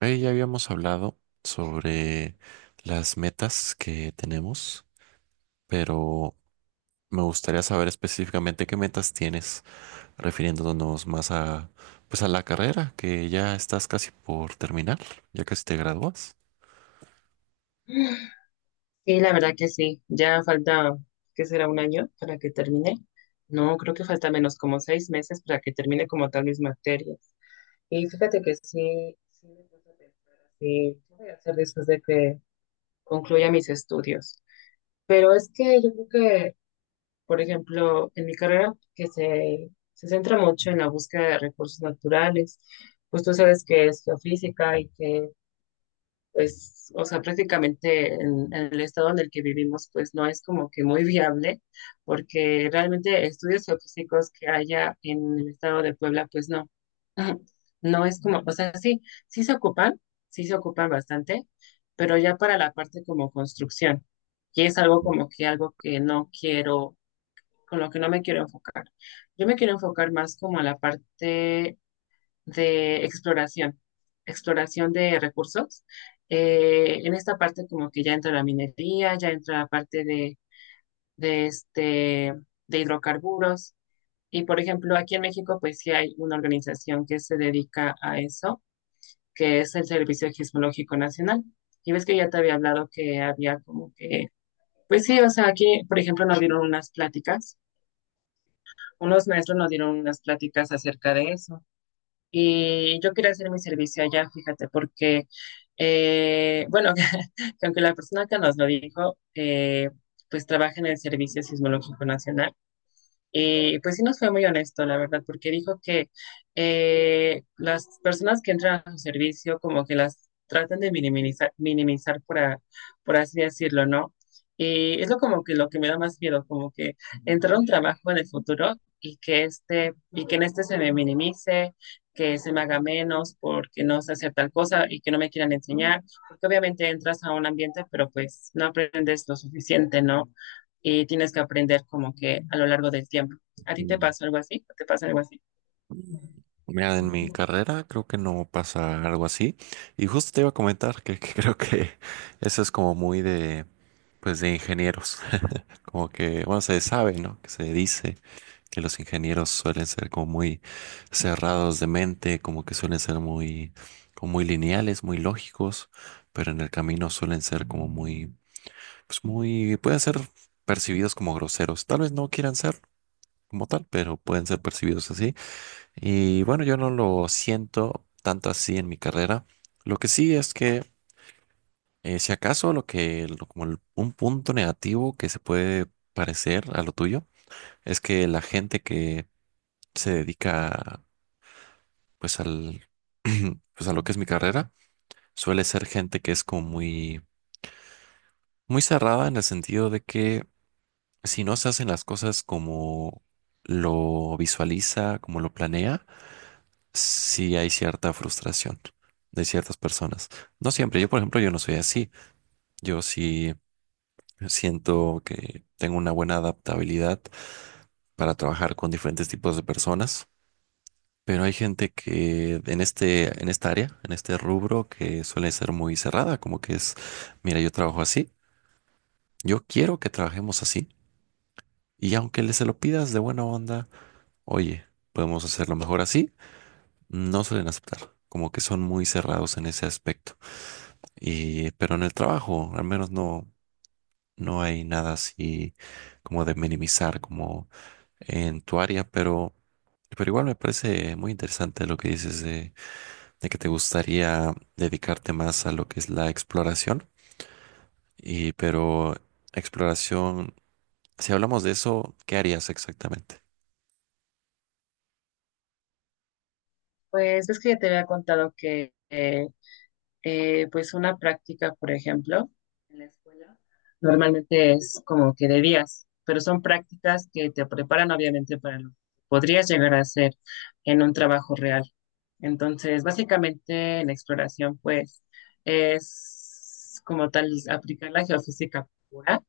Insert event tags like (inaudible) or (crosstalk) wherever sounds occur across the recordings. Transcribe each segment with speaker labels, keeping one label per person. Speaker 1: Ahí ya habíamos hablado sobre las metas que tenemos, pero me gustaría saber específicamente qué metas tienes, refiriéndonos más a, pues a la carrera, que ya estás casi por terminar, ya casi te gradúas.
Speaker 2: Sí, la verdad que sí. Ya falta, ¿qué será? Un año para que termine. No, creo que falta menos como seis meses para que termine como tal mis materias. Y fíjate que sí, sí me puse a pensar así, ¿qué voy a hacer después de que concluya mis estudios? Pero es que yo creo que, por ejemplo, en mi carrera, que se centra mucho en la búsqueda de recursos naturales, pues tú sabes que es geofísica y que pues, o sea, prácticamente en el estado en el que vivimos, pues no es como que muy viable, porque realmente estudios geofísicos que haya en el estado de Puebla, pues no, (clears throat) (laughs) no es como, o sea, sí, sí se ocupan, sí se ocupan bastante, pero ya para la parte como construcción, y es algo como que algo que no quiero, con lo que no me quiero enfocar. Yo me quiero enfocar más como a la parte de exploración, exploración de recursos. En esta parte como que ya entra la minería, ya entra la parte de, de, este, de hidrocarburos. Y por ejemplo, aquí en México pues sí hay una organización que se dedica a eso, que es el Servicio Geológico Nacional. Y ves que ya te había hablado que había como que, pues sí, o sea, aquí por ejemplo nos dieron unas pláticas, unos maestros nos dieron unas pláticas acerca de eso. Y yo quería hacer mi servicio allá, fíjate, porque, bueno, (laughs) que aunque la persona que nos lo dijo, pues trabaja en el Servicio Sismológico Nacional. Y pues sí nos fue muy honesto, la verdad, porque dijo que las personas que entran a su servicio como que las tratan de minimizar, minimizar por, por así decirlo, ¿no? Y es lo como que lo que me da más miedo, como que entrar a un trabajo en el futuro y que este, y que en este se me minimice, que se me haga menos porque no sé hacer tal cosa y que no me quieran enseñar, porque obviamente entras a un ambiente, pero pues no aprendes lo suficiente, ¿no? Y tienes que aprender como que a lo largo del tiempo. ¿A ti te
Speaker 1: Mm.
Speaker 2: pasó algo así? ¿Te pasa algo así?
Speaker 1: Mira, en mi carrera creo que no pasa algo así. Y justo te iba a comentar que (laughs) creo que eso es como muy de, pues de ingenieros. (laughs) Como que, bueno, se sabe, ¿no? Que se dice que los ingenieros suelen ser como muy cerrados de mente, como que suelen ser muy, como muy lineales, muy lógicos, pero en el camino suelen ser como muy, pues muy, pueden ser percibidos como groseros. Tal vez no quieran ser como tal, pero pueden ser percibidos así. Y bueno, yo no lo siento tanto así en mi carrera. Lo que sí es que, si acaso, lo que, lo- como el- un punto negativo que se puede parecer a lo tuyo, es que la gente que se dedica pues al, (clears throat) pues a lo que es mi carrera, suele ser gente que es como muy, muy cerrada en el sentido de que si no se hacen las cosas como lo visualiza, como lo planea, sí hay cierta frustración de ciertas personas. No siempre, yo por ejemplo, yo no soy así. Yo sí siento que tengo una buena adaptabilidad para trabajar con diferentes tipos de personas. Pero hay gente que en esta área, en este rubro, que suele ser muy cerrada, como que es, mira, yo trabajo así, yo quiero que trabajemos así. Y aunque le se lo pidas de buena onda, oye, podemos hacerlo mejor así, no suelen aceptar, como que son muy cerrados en ese aspecto. Y, pero en el trabajo, al menos no, no hay nada así como de minimizar, como en tu área, pero igual me parece muy interesante lo que dices de que te gustaría dedicarte más a lo que es la exploración. Y pero exploración, si hablamos de eso, ¿qué harías exactamente?
Speaker 2: Pues ves que ya te había contado que pues una práctica, por ejemplo, en la escuela, normalmente es como que de días, pero son prácticas que te preparan obviamente para lo que podrías llegar a hacer en un trabajo real. Entonces, básicamente la exploración, pues, es como tal aplicar la geofísica pura,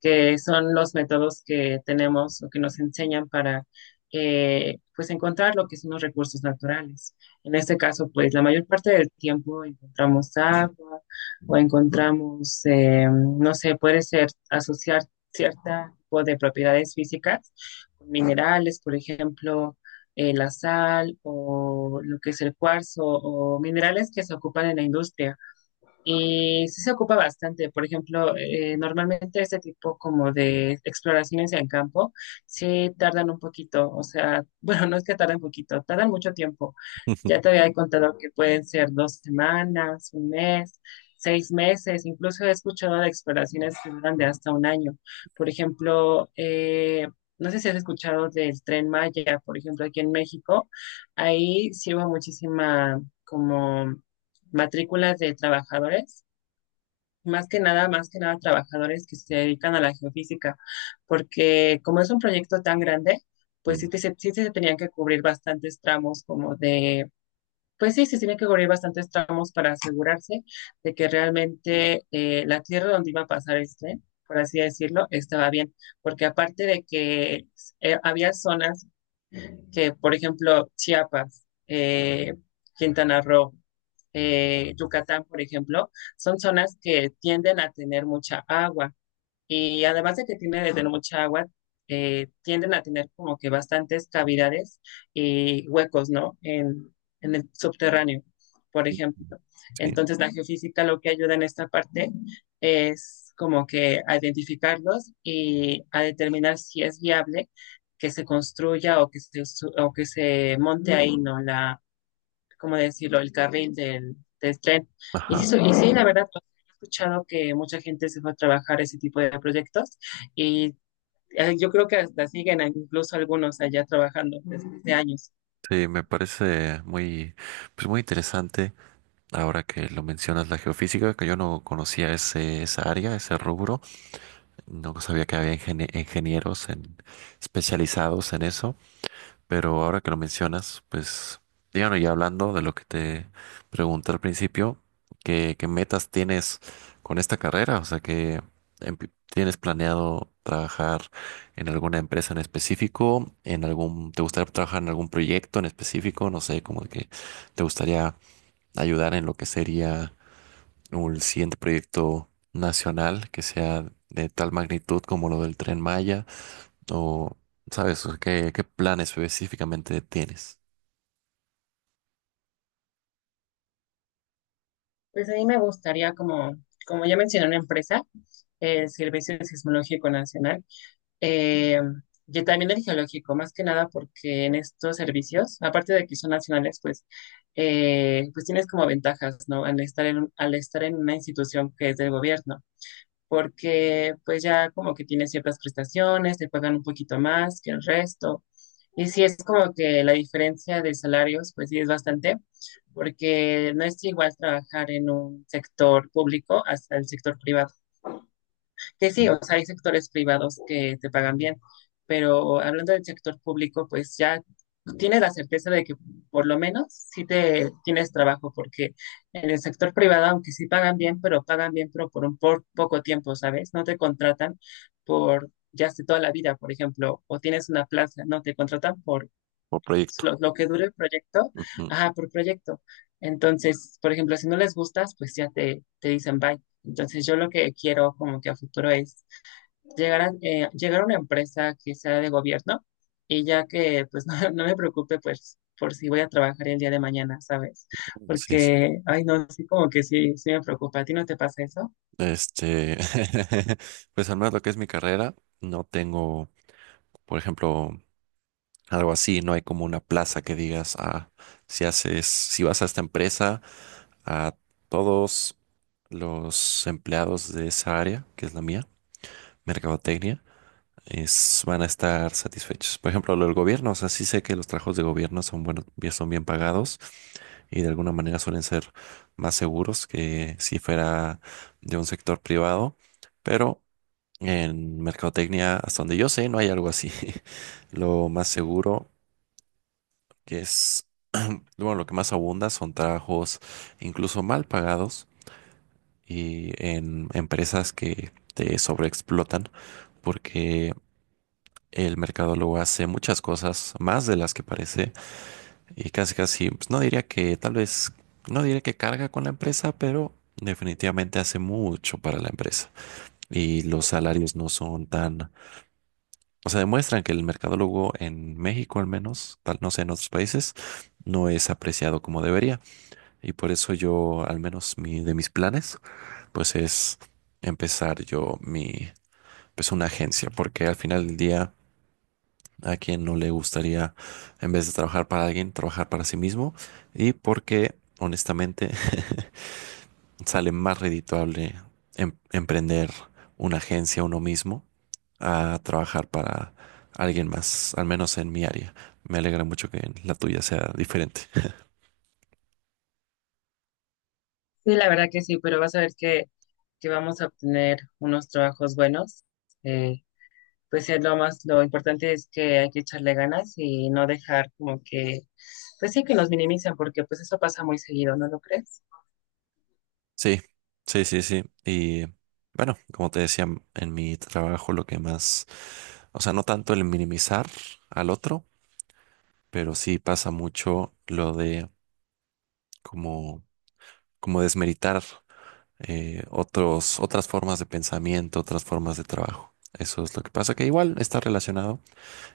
Speaker 2: que son los métodos que tenemos o que nos enseñan para, pues, encontrar lo que son los recursos naturales. En este caso, pues la mayor parte del tiempo encontramos agua o encontramos, no sé, puede ser asociar cierto tipo de propiedades físicas, con minerales, por ejemplo, la sal o lo que es el cuarzo o minerales que se ocupan en la industria. Y sí se ocupa bastante. Por ejemplo, normalmente este tipo como de exploraciones en campo sí tardan un poquito. O sea, (laughs) bueno, no es que tarden poquito, tardan mucho tiempo.
Speaker 1: (laughs)
Speaker 2: Ya te había contado que pueden ser dos semanas, un mes, seis meses. Incluso he escuchado de exploraciones que duran de hasta un año. Por ejemplo, no sé si has escuchado del Tren Maya, por ejemplo, aquí en México. Ahí sí hubo muchísima como matrículas de trabajadores, más que nada trabajadores que se dedican a la geofísica, porque como es un proyecto tan grande, pues sí,
Speaker 1: Mm,
Speaker 2: sí, sí se tenían que cubrir bastantes tramos como de, pues sí, se tienen que cubrir bastantes tramos para asegurarse de que realmente la tierra donde iba a pasar el tren, por así decirlo, estaba bien, porque aparte de que había zonas que, por ejemplo, Chiapas, Quintana Roo, Yucatán, por ejemplo, son zonas que tienden a tener mucha agua. Y además de que tiene de tener mucha agua, tienden a tener como que bastantes cavidades y huecos, ¿no? En el subterráneo, por
Speaker 1: mm,
Speaker 2: ejemplo.
Speaker 1: mm. Sí,
Speaker 2: Entonces, la geofísica lo que ayuda en esta parte es como que a identificarlos y a determinar si es viable que se construya o que o que se monte ahí, ¿no? ¿Cómo decirlo? El carril del, del tren. Y sí,
Speaker 1: ajá.
Speaker 2: y sí, la verdad, pues, he escuchado que mucha gente se fue a trabajar ese tipo de proyectos y yo creo que hasta siguen incluso algunos allá trabajando desde hace años.
Speaker 1: Sí, me parece muy, pues muy interesante ahora que lo mencionas la geofísica, que yo no conocía esa área, ese rubro, no sabía que había ingenieros especializados en eso. Pero ahora que lo mencionas, pues, díganos, ya hablando de lo que te pregunté al principio, ¿qué metas tienes con esta carrera? O sea, que tienes planeado trabajar en alguna empresa en específico, ¿te gustaría trabajar en algún proyecto en específico? No sé, como que te gustaría ayudar en lo que sería un siguiente proyecto nacional que sea de tal magnitud como lo del Tren Maya. O, ¿sabes? O ¿Qué plan específicamente tienes?
Speaker 2: Pues a mí me gustaría, como, como ya mencioné, una empresa, el Servicio Sismológico Nacional, eh, y también el geológico, más que nada porque en estos servicios, aparte de que son nacionales, pues pues tienes como ventajas, ¿no? Al estar en una institución que es del gobierno. Porque pues ya como que tiene ciertas prestaciones, te pagan un poquito más que el resto. Y sí es como que la diferencia de salarios, pues sí es bastante, porque no es igual trabajar en un sector público hasta el sector privado que sí,
Speaker 1: ¿Mm?
Speaker 2: o sea, hay sectores privados que te pagan bien, pero hablando del sector público, pues ya tienes la certeza de que por lo menos sí te tienes trabajo, porque en el sector privado, aunque sí pagan bien, pero por poco tiempo, ¿sabes? No te contratan por ya hace toda la vida, por ejemplo, o tienes una plaza, no, te contratan por
Speaker 1: ¿O proyecto?
Speaker 2: lo que dure el proyecto,
Speaker 1: Ujú.
Speaker 2: ajá, por proyecto. Entonces, por ejemplo, si no les gustas, pues ya te dicen bye. Entonces, yo lo que quiero como que a futuro es llegar a, llegar a una empresa que sea de gobierno y ya que pues (laughs) no, no me preocupe pues por si voy a trabajar el día de mañana, ¿sabes?
Speaker 1: Sí, sí.
Speaker 2: Porque, ay no, sí como que sí, sí me preocupa. ¿A ti no te pasa eso?
Speaker 1: Este, (laughs) pues al menos lo que es mi carrera, no tengo, por ejemplo, algo así, no hay como una plaza que digas, ah, si haces, si vas a esta empresa, a todos los empleados de esa área, que es la mía, mercadotecnia, es, van a estar satisfechos. Por ejemplo, lo del gobierno, o sea, sí sé que los trabajos de gobierno son buenos, son bien pagados y de alguna manera suelen ser más seguros que si fuera de un sector privado, pero en mercadotecnia, hasta donde yo sé, no hay algo así. (laughs) Lo más seguro que es, bueno, lo que más abunda son trabajos incluso mal pagados y en empresas que te sobreexplotan porque el mercadólogo hace muchas cosas más de las que parece. Y casi casi, pues, no diría que tal vez, no diría que carga con la empresa, pero definitivamente hace mucho para la empresa. Y los salarios no son tan, o sea, demuestran que el mercadólogo en México al menos, tal no sé, en otros países, no es apreciado como debería. Y por eso yo, al menos de mis planes, pues es empezar yo pues una agencia, porque al final del día a quien no le gustaría, en vez de trabajar para alguien, trabajar para sí mismo y porque honestamente (laughs) sale más redituable emprender una agencia uno mismo a trabajar para alguien más, al menos en mi área. Me alegra mucho que la tuya sea diferente.
Speaker 2: Sí, la verdad que sí, pero vas a ver que vamos a obtener unos trabajos buenos. Pues es lo más, lo importante es que hay que echarle ganas y no dejar como que, pues sí que nos minimizan, porque pues eso pasa muy seguido, ¿no lo crees?
Speaker 1: Sí, sí, sí, sí. Y bueno, como te decía, en mi trabajo lo que más, o sea, no tanto el minimizar al otro, pero sí pasa mucho lo de como, como desmeritar otras formas de pensamiento, otras formas de trabajo. Eso es lo que pasa, que igual está relacionado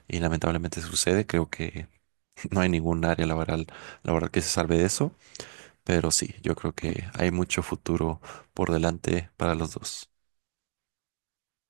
Speaker 1: y lamentablemente sucede. Creo que (laughs) no hay ningún área laboral que se salve de eso, pero sí, yo creo que hay mucho futuro por delante para los dos.